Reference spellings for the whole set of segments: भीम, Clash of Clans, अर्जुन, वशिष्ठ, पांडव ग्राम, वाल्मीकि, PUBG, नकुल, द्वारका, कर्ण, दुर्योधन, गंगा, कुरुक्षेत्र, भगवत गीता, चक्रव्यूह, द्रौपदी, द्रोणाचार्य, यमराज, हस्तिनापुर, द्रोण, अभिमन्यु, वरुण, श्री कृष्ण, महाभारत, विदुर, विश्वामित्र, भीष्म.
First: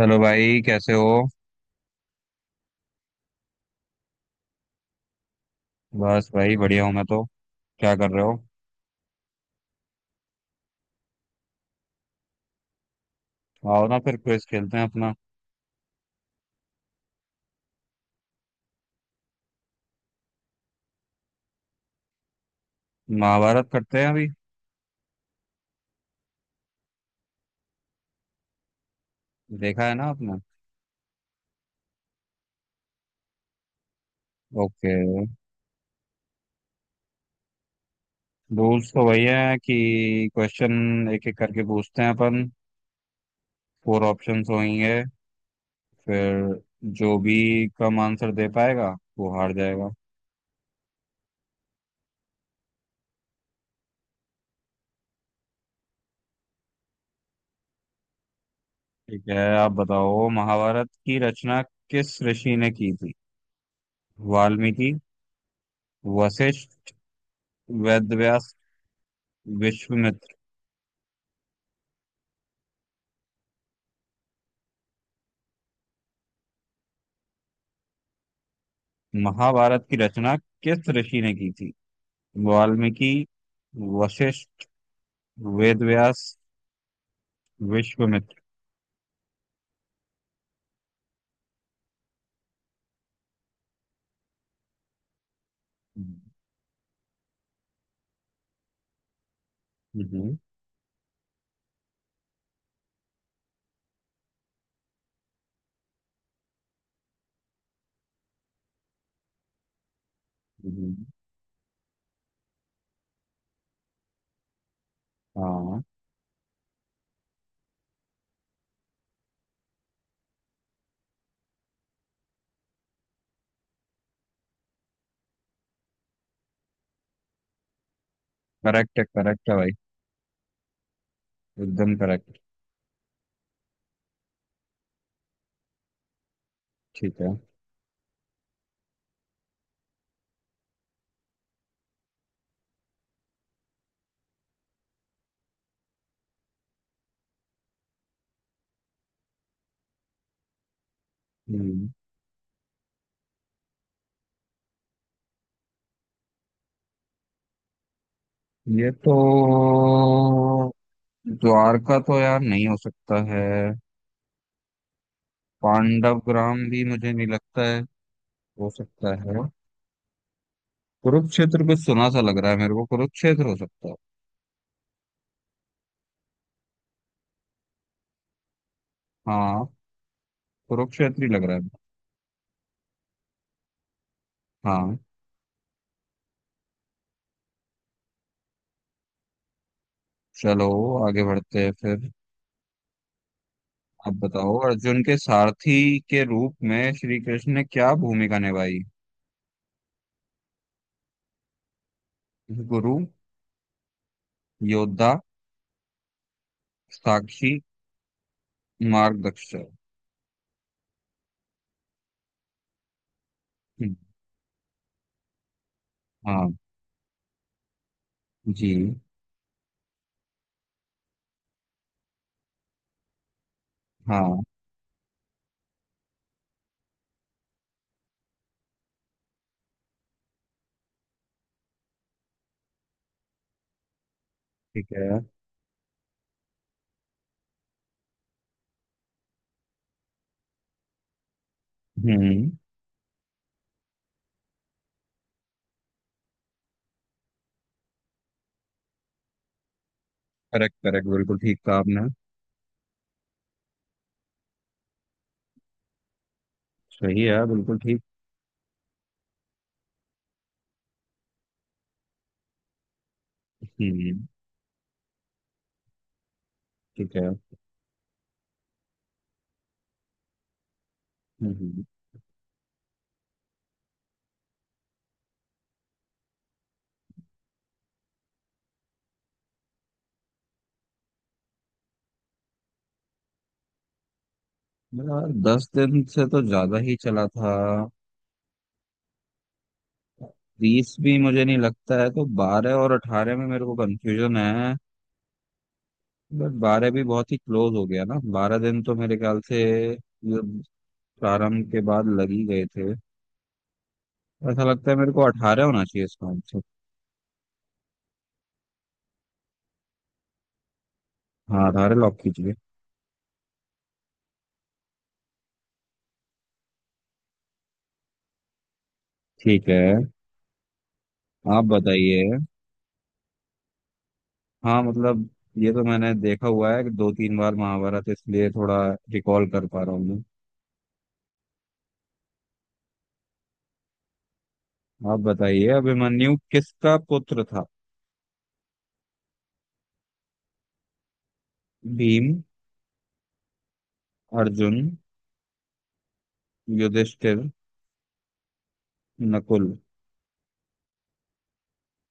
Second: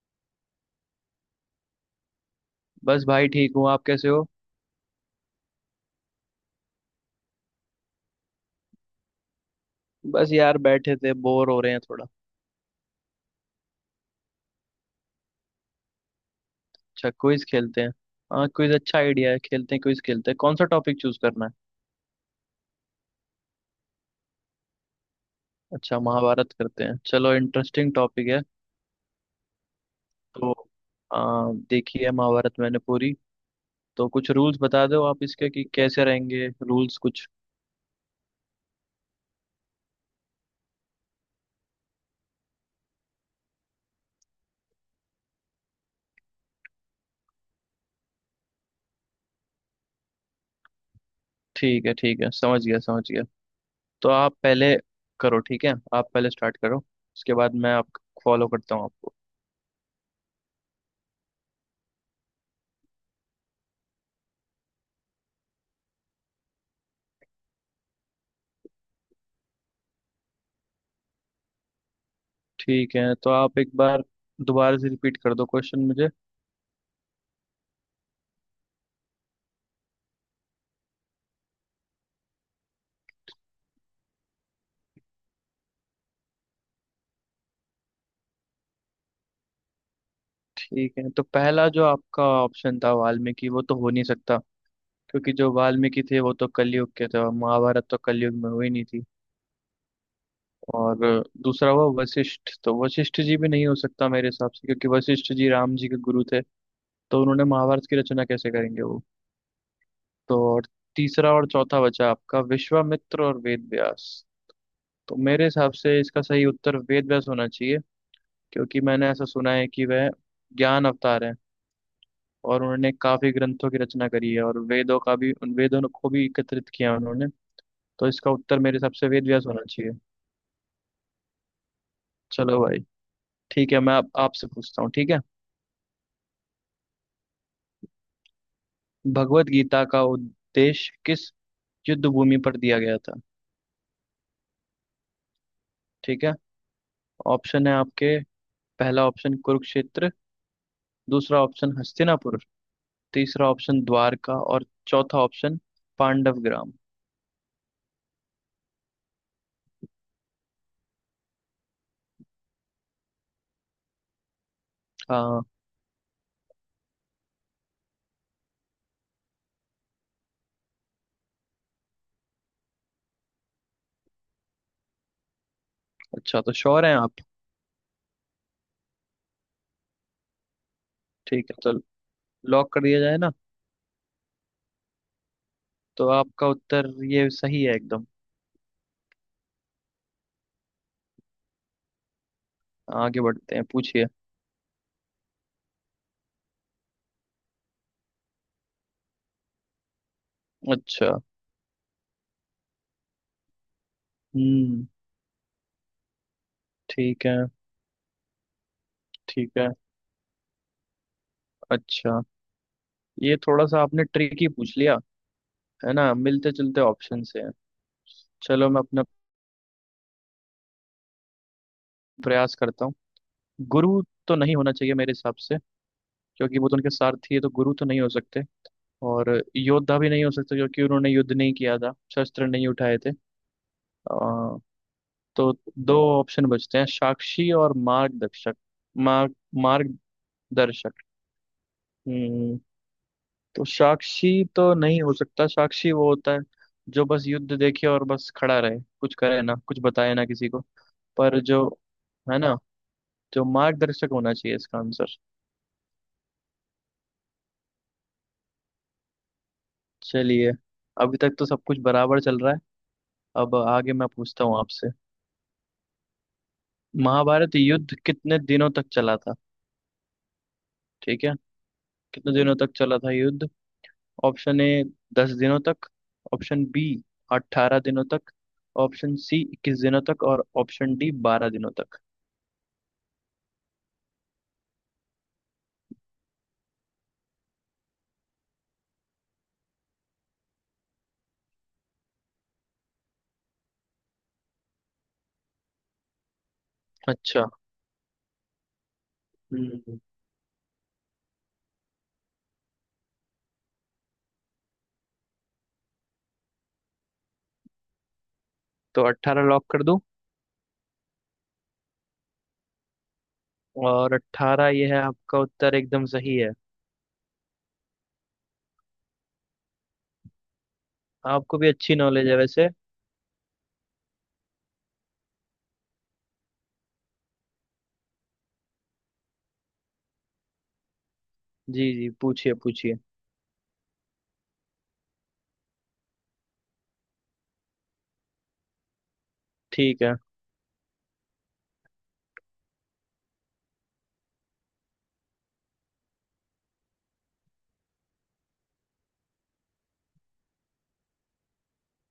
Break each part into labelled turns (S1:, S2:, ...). S1: Hello भाई, कैसे हो?
S2: बस भाई ठीक हूँ। आप कैसे हो?
S1: बस भाई, बढ़िया हूँ मैं तो। क्या कर रहे हो?
S2: बस यार बैठे थे, बोर हो रहे हैं थोड़ा।
S1: आओ ना, फिर क्विज खेलते हैं अपना।
S2: अच्छा, क्विज खेलते हैं। हाँ, क्विज अच्छा आइडिया है, खेलते हैं क्विज, खेलते हैं। कौन सा टॉपिक चूज करना है?
S1: महाभारत करते हैं अभी।
S2: अच्छा, महाभारत करते हैं, चलो इंटरेस्टिंग टॉपिक है।
S1: देखा है ना आपने?
S2: तो देखी है महाभारत मैंने पूरी। तो कुछ रूल्स बता
S1: ओके।
S2: दो आप इसके, कि कैसे रहेंगे रूल्स कुछ।
S1: रूल्स तो वही है कि क्वेश्चन एक एक करके पूछते हैं अपन। फोर ऑप्शंस होंगे। फिर जो भी कम आंसर दे पाएगा वो हार जाएगा।
S2: ठीक है ठीक है, समझ गया समझ गया। तो आप पहले करो, ठीक है आप पहले स्टार्ट करो, उसके बाद मैं आप फॉलो करता हूँ आपको।
S1: ठीक है। आप बताओ, महाभारत की रचना किस ऋषि ने की थी? वाल्मीकि, वशिष्ठ, वेदव्यास, विश्वामित्र।
S2: ठीक है, तो आप एक बार दोबारा से रिपीट कर दो क्वेश्चन मुझे।
S1: महाभारत की रचना किस ऋषि ने की थी? वाल्मीकि, वशिष्ठ, वेद व्यास, विश्वामित्र।
S2: ठीक है, तो पहला जो आपका ऑप्शन था वाल्मीकि वो तो हो नहीं सकता, क्योंकि जो वाल्मीकि थे वो तो कलयुग के थे और महाभारत तो कलयुग में हुई नहीं थी।
S1: हम्म।
S2: और दूसरा हुआ वशिष्ठ, तो वशिष्ठ जी भी नहीं हो सकता मेरे हिसाब से, क्योंकि वशिष्ठ जी राम जी के गुरु थे, तो उन्होंने महाभारत की रचना कैसे करेंगे वो। तो और
S1: हम्म।
S2: तीसरा और चौथा बचा आपका विश्वामित्र और वेद व्यास। तो मेरे हिसाब
S1: हाँ।
S2: से इसका सही उत्तर वेद व्यास होना चाहिए, क्योंकि मैंने ऐसा सुना है कि वह ज्ञान अवतार है, और उन्होंने काफी ग्रंथों की रचना करी है और वेदों को भी एकत्रित किया उन्होंने। तो इसका उत्तर मेरे हिसाब
S1: करेक्ट है,
S2: से वेद व्यास
S1: करेक्ट है
S2: होना
S1: भाई,
S2: चाहिए।
S1: एकदम करेक्ट।
S2: चलो भाई, ठीक है, मैं आप आपसे पूछता हूँ, ठीक है।
S1: ठीक है।
S2: भगवत गीता का उद्देश्य किस युद्ध भूमि पर दिया गया था? ठीक है, ऑप्शन है आपके, पहला ऑप्शन कुरुक्षेत्र, दूसरा ऑप्शन
S1: हम्म।
S2: हस्तिनापुर, तीसरा ऑप्शन द्वारका, और चौथा ऑप्शन पांडव ग्राम।
S1: ये तो द्वारका तो यार नहीं हो सकता है।
S2: हाँ,
S1: पांडव ग्राम भी मुझे नहीं लगता है, हो सकता है। कुरुक्षेत्र कुछ सुना सा लग रहा है मेरे को, कुरुक्षेत्र हो सकता है।
S2: अच्छा, तो श्योर हैं आप?
S1: हाँ, कुरुक्षेत्र ही लग
S2: ठीक
S1: रहा
S2: है
S1: है।
S2: चलो, लॉक कर दिया जाए ना।
S1: हाँ।
S2: तो आपका उत्तर ये सही है एकदम।
S1: चलो, आगे बढ़ते हैं फिर।
S2: आगे बढ़ते हैं, पूछिए।
S1: आप बताओ, अर्जुन के सारथी के रूप में श्री कृष्ण ने क्या भूमिका निभाई?
S2: अच्छा।
S1: गुरु,
S2: हम्म।
S1: योद्धा,
S2: ठीक है।
S1: साक्षी,
S2: ठीक है।
S1: मार्गदर्शक।
S2: अच्छा, ये थोड़ा सा
S1: हम्म।
S2: आपने ट्रिक ही पूछ लिया, है ना, मिलते
S1: हाँ।
S2: जुलते ऑप्शन से है।
S1: जी।
S2: चलो, मैं अपना प्रयास करता हूँ। गुरु तो
S1: हाँ।
S2: नहीं होना चाहिए मेरे हिसाब से, क्योंकि वो तो उनके सारथी है, तो गुरु तो नहीं हो सकते। और योद्धा भी नहीं हो सकते, क्योंकि उन्होंने युद्ध नहीं किया था, शस्त्र नहीं उठाए थे। अ,
S1: ठीक है।
S2: तो दो ऑप्शन बचते हैं, साक्षी और मार्गदर्शक। मार्ग मार्गदर्शक।
S1: हम्म।
S2: हम्म, तो साक्षी तो नहीं हो सकता, साक्षी वो होता है जो बस युद्ध देखे और बस खड़ा रहे, कुछ करे ना, कुछ बताए ना किसी को।
S1: करेक्ट, करेक्ट, बिल्कुल
S2: पर
S1: ठीक
S2: जो,
S1: कहा आपने।
S2: है ना, जो मार्गदर्शक होना चाहिए इसका आंसर।
S1: सही है बिल्कुल ठीक।
S2: चलिए, अभी तक तो सब कुछ बराबर चल रहा है। अब आगे मैं
S1: हम्म।
S2: पूछता हूँ आपसे।
S1: ठीक है।
S2: महाभारत युद्ध कितने दिनों तक चला था? ठीक है,
S1: हम्म।
S2: कितने दिनों तक चला था युद्ध? ऑप्शन ए, 10 दिनों तक। ऑप्शन बी, 18 दिनों तक। ऑप्शन सी, 21 दिनों तक। और ऑप्शन डी, 12 दिनों तक।
S1: यार, दस दिन से तो ज्यादा ही चला था। बीस भी मुझे नहीं लगता है, तो बारह और अठारह में मेरे को कंफ्यूजन है। बट बारह भी बहुत ही
S2: अच्छा,
S1: क्लोज हो गया ना, बारह दिन तो मेरे ख्याल से।
S2: हम्म।
S1: मतलब प्रारंभ के बाद लग ही गए थे। ऐसा लगता है मेरे को, अठारह होना चाहिए इसका आंसर।
S2: तो 18 लॉक कर दूं?
S1: हाँ, अठारह लॉक कीजिए।
S2: और 18, ये है आपका उत्तर एकदम सही है।
S1: ठीक है,
S2: आपको
S1: आप
S2: भी अच्छी नॉलेज है
S1: बताइए।
S2: वैसे।
S1: हाँ, मतलब ये तो मैंने देखा हुआ है कि दो तीन बार महाभारत, इसलिए थोड़ा रिकॉल कर पा रहा हूँ मैं।
S2: जी जी, पूछिए पूछिए।
S1: आप बताइए, अभिमन्यु किसका पुत्र था?
S2: ठीक है।
S1: भीम, अर्जुन, युधिष्ठिर, नकुल।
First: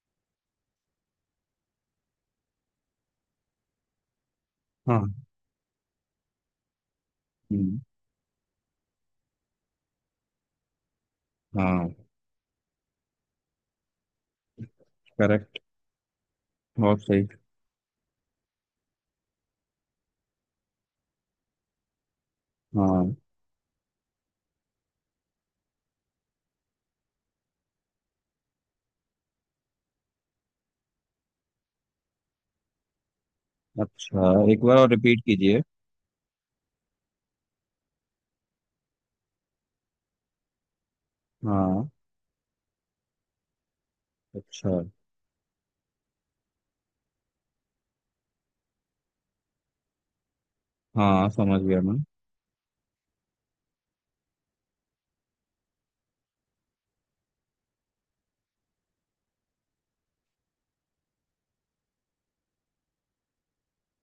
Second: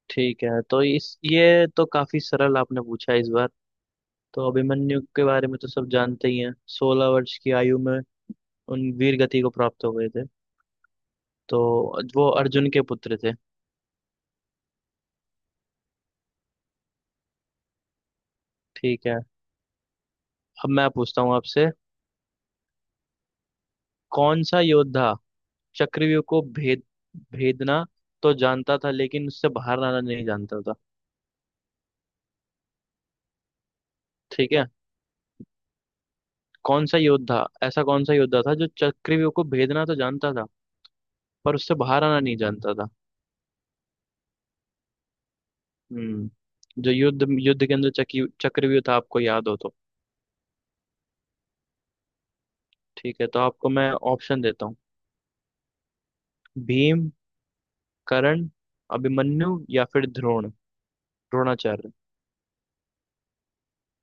S2: ठीक है, तो इस ये तो काफी सरल आपने पूछा इस बार। तो अभिमन्यु
S1: हाँ।
S2: के बारे में तो सब जानते ही हैं, 16 वर्ष की आयु
S1: हम्म।
S2: में उन वीर गति को प्राप्त हो गए थे। तो
S1: हाँ।
S2: वो अर्जुन के पुत्र थे।
S1: करेक्ट, बहुत सही।
S2: ठीक है, अब मैं पूछता हूँ आपसे।
S1: हाँ।
S2: कौन सा योद्धा चक्रव्यूह को भेदना तो जानता था, लेकिन उससे बाहर आना नहीं जानता था।
S1: अच्छा,
S2: ठीक
S1: एक
S2: है,
S1: बार और रिपीट कीजिए।
S2: कौन सा योद्धा, ऐसा कौन सा योद्धा था जो चक्रव्यूह को भेदना तो जानता था, पर उससे
S1: हाँ।
S2: बाहर आना नहीं जानता था।
S1: अच्छा।
S2: हम्म, जो युद्ध युद्ध के अंदर चकी चक्रव्यूह था, आपको याद हो तो।
S1: हाँ, समझ गया मैं।
S2: ठीक है, तो आपको मैं ऑप्शन देता हूँ, भीम, कर्ण, अभिमन्यु, या फिर द्रोण, द्रोणाचार्य।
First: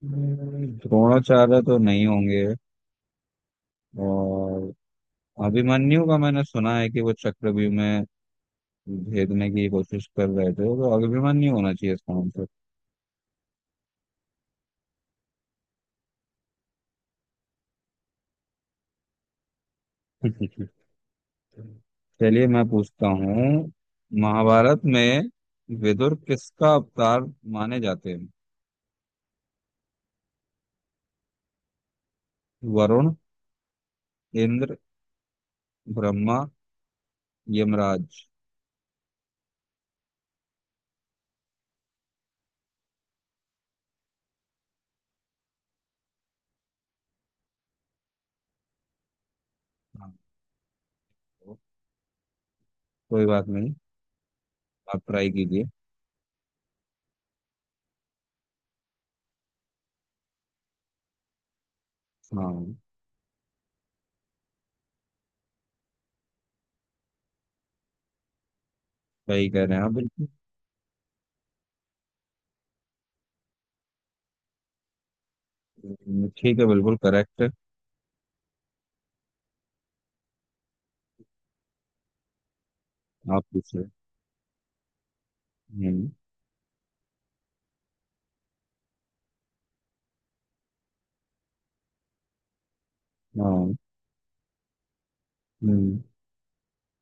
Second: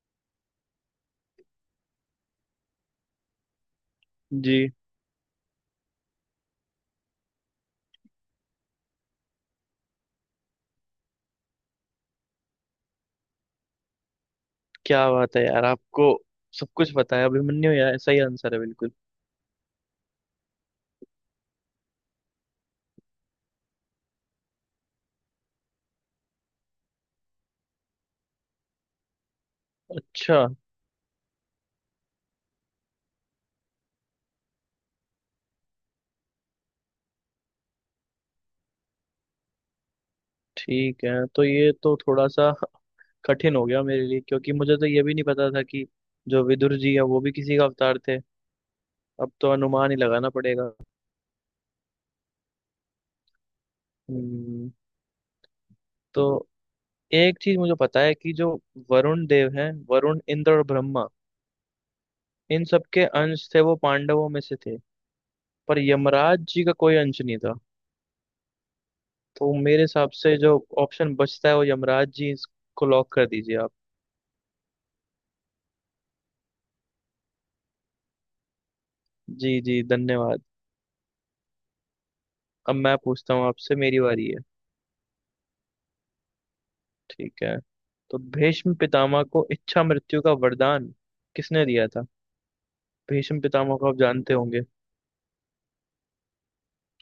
S1: द्रोणाचार्य तो नहीं होंगे।
S2: जी।
S1: और अभिमन्यु का मैंने सुना है कि वो चक्रव्यूह में भेदने की कोशिश कर रहे थे, तो अभिमन्यु होना चाहिए इसका आंसर।
S2: क्या बात है यार, आपको सब कुछ पता है। अभिमन्यु यार सही आंसर है बिल्कुल।
S1: चलिए, मैं पूछता हूँ। महाभारत में विदुर किसका अवतार माने जाते हैं?
S2: अच्छा।
S1: वरुण, इंद्र, ब्रह्मा, यमराज।
S2: ठीक है, तो ये तो थोड़ा सा कठिन हो गया मेरे लिए, क्योंकि मुझे तो ये भी नहीं पता था कि जो विदुर जी है वो भी किसी का अवतार थे। अब तो अनुमान ही
S1: हाँ,
S2: लगाना पड़ेगा।
S1: कोई बात नहीं।
S2: हम्म,
S1: आप ट्राई कीजिए।
S2: तो एक चीज मुझे पता है कि जो वरुण देव हैं, वरुण, इंद्र और ब्रह्मा, इन
S1: हाँ,
S2: सबके अंश थे, वो पांडवों में से थे। पर यमराज जी का कोई अंश नहीं था।
S1: सही
S2: तो
S1: कह रहे
S2: मेरे
S1: हैं आप
S2: हिसाब
S1: बिल्कुल।
S2: से जो ऑप्शन बचता है वो यमराज जी, इसको लॉक कर दीजिए आप।
S1: ठीक है, बिल्कुल करेक्ट है।
S2: जी जी धन्यवाद। अब मैं पूछता
S1: आप
S2: हूँ आपसे,
S1: पूछे।
S2: मेरी बारी है।
S1: हम्म।
S2: ठीक है, तो भीष्म पितामह को इच्छा मृत्यु का वरदान किसने दिया था? भीष्म
S1: हाँ।
S2: पितामह को आप जानते होंगे।
S1: हम्म।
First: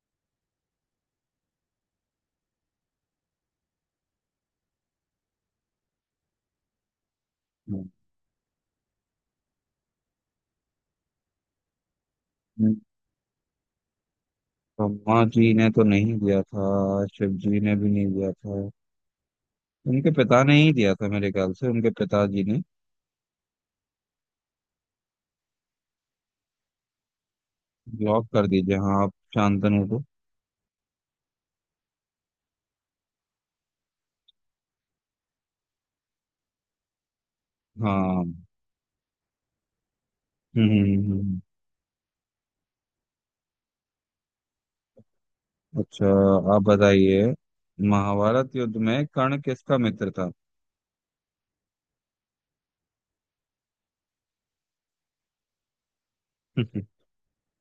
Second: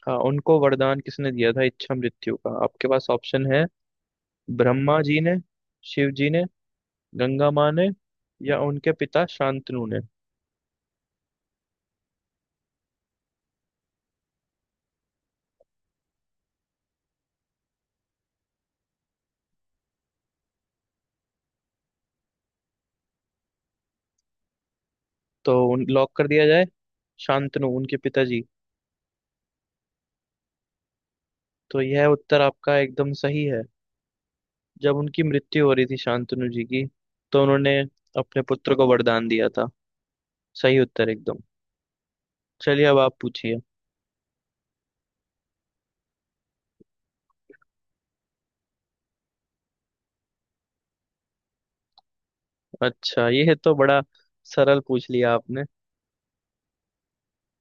S2: हाँ, उनको वरदान किसने दिया था इच्छा मृत्यु का? आपके पास ऑप्शन है, ब्रह्मा जी ने, शिव जी ने, गंगा माँ ने,
S1: हम्म।
S2: या उनके पिता शांतनु ने।
S1: हम्म। ब्रह्मा जी ने तो नहीं दिया था, शिव जी ने भी नहीं दिया था। उनके पिता ने ही दिया था मेरे ख्याल से, उनके पिताजी ने।
S2: तो उन लॉक कर दिया जाए, शांतनु उनके
S1: ब्लॉक
S2: पिताजी।
S1: कर दीजिए, हाँ, आप शांतनु को।
S2: तो यह उत्तर आपका एकदम सही है। जब उनकी मृत्यु हो रही थी शांतनु जी की, तो उन्होंने
S1: हाँ। हम्म।
S2: अपने पुत्र को वरदान दिया था।
S1: हम्म।
S2: सही उत्तर
S1: हम्म। हम्म।
S2: एकदम। चलिए अब आप पूछिए।
S1: अच्छा, आप बताइए, महाभारत युद्ध में कर्ण किसका मित्र था?
S2: अच्छा, ये तो बड़ा सरल पूछ लिया आपने।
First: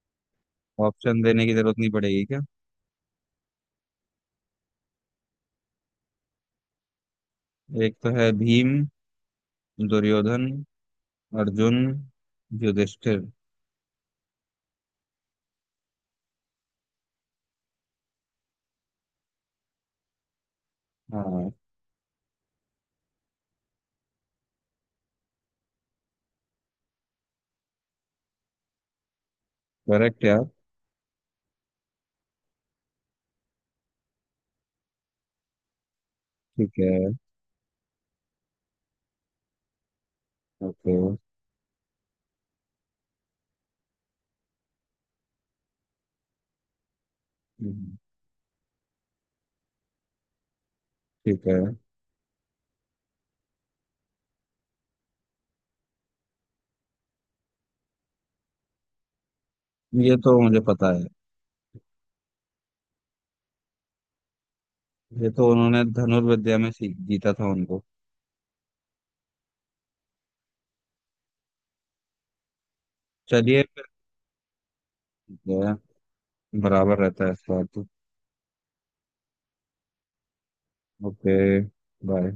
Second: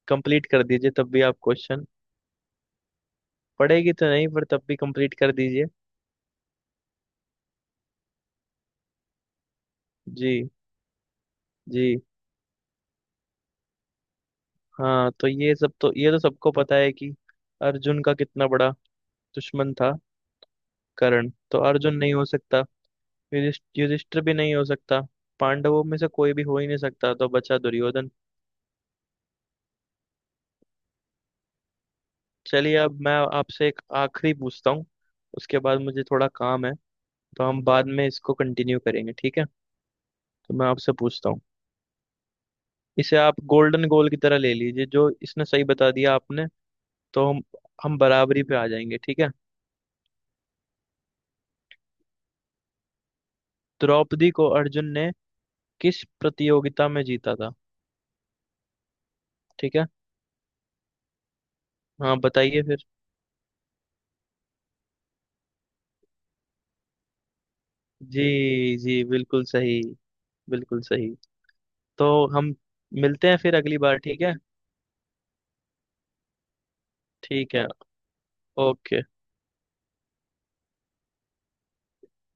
S2: कंप्लीट कर दीजिए तब
S1: ऑप्शन
S2: भी आप
S1: देने की जरूरत
S2: क्वेश्चन।
S1: नहीं पड़ेगी क्या?
S2: पढ़ेगी तो नहीं, पर तब भी कंप्लीट कर दीजिए।
S1: एक तो है भीम, दुर्योधन,
S2: जी।
S1: अर्जुन,
S2: जी।
S1: युधिष्ठिर।
S2: हाँ, तो ये सब तो, ये तो सबको पता है कि अर्जुन का कितना बड़ा दुश्मन था कर्ण,
S1: हाँ।
S2: तो अर्जुन नहीं हो सकता, युधिष्ठिर भी नहीं हो सकता, पांडवों में से कोई भी हो ही नहीं सकता, तो बचा दुर्योधन।
S1: करेक्ट यार।
S2: चलिए अब मैं आपसे एक आखिरी पूछता हूँ, उसके बाद मुझे थोड़ा काम है,
S1: ठीक है।
S2: तो हम बाद में इसको कंटिन्यू करेंगे, ठीक है। तो मैं आपसे
S1: ओके।
S2: पूछता हूँ, इसे आप गोल्डन गोल की तरह ले लीजिए, जो इसने सही बता दिया आपने, तो हम
S1: हम्म,
S2: हम बराबरी पे आ जाएंगे, ठीक है।
S1: ठीक है।
S2: द्रौपदी को अर्जुन ने किस प्रतियोगिता में जीता था? ठीक है।
S1: ये तो मुझे पता है।
S2: हाँ बताइए फिर।
S1: ये तो उन्होंने धनुर्विद्या में सीख जीता था उनको।
S2: जी जी, बिल्कुल सही, बिल्कुल सही। तो हम मिलते हैं फिर
S1: चलिए
S2: अगली
S1: फिर।
S2: बार, ठीक है।
S1: ठीक है, बराबर रहता है इस
S2: ठीक
S1: बार
S2: है,
S1: तो।
S2: ओके।
S1: ओके। बाय।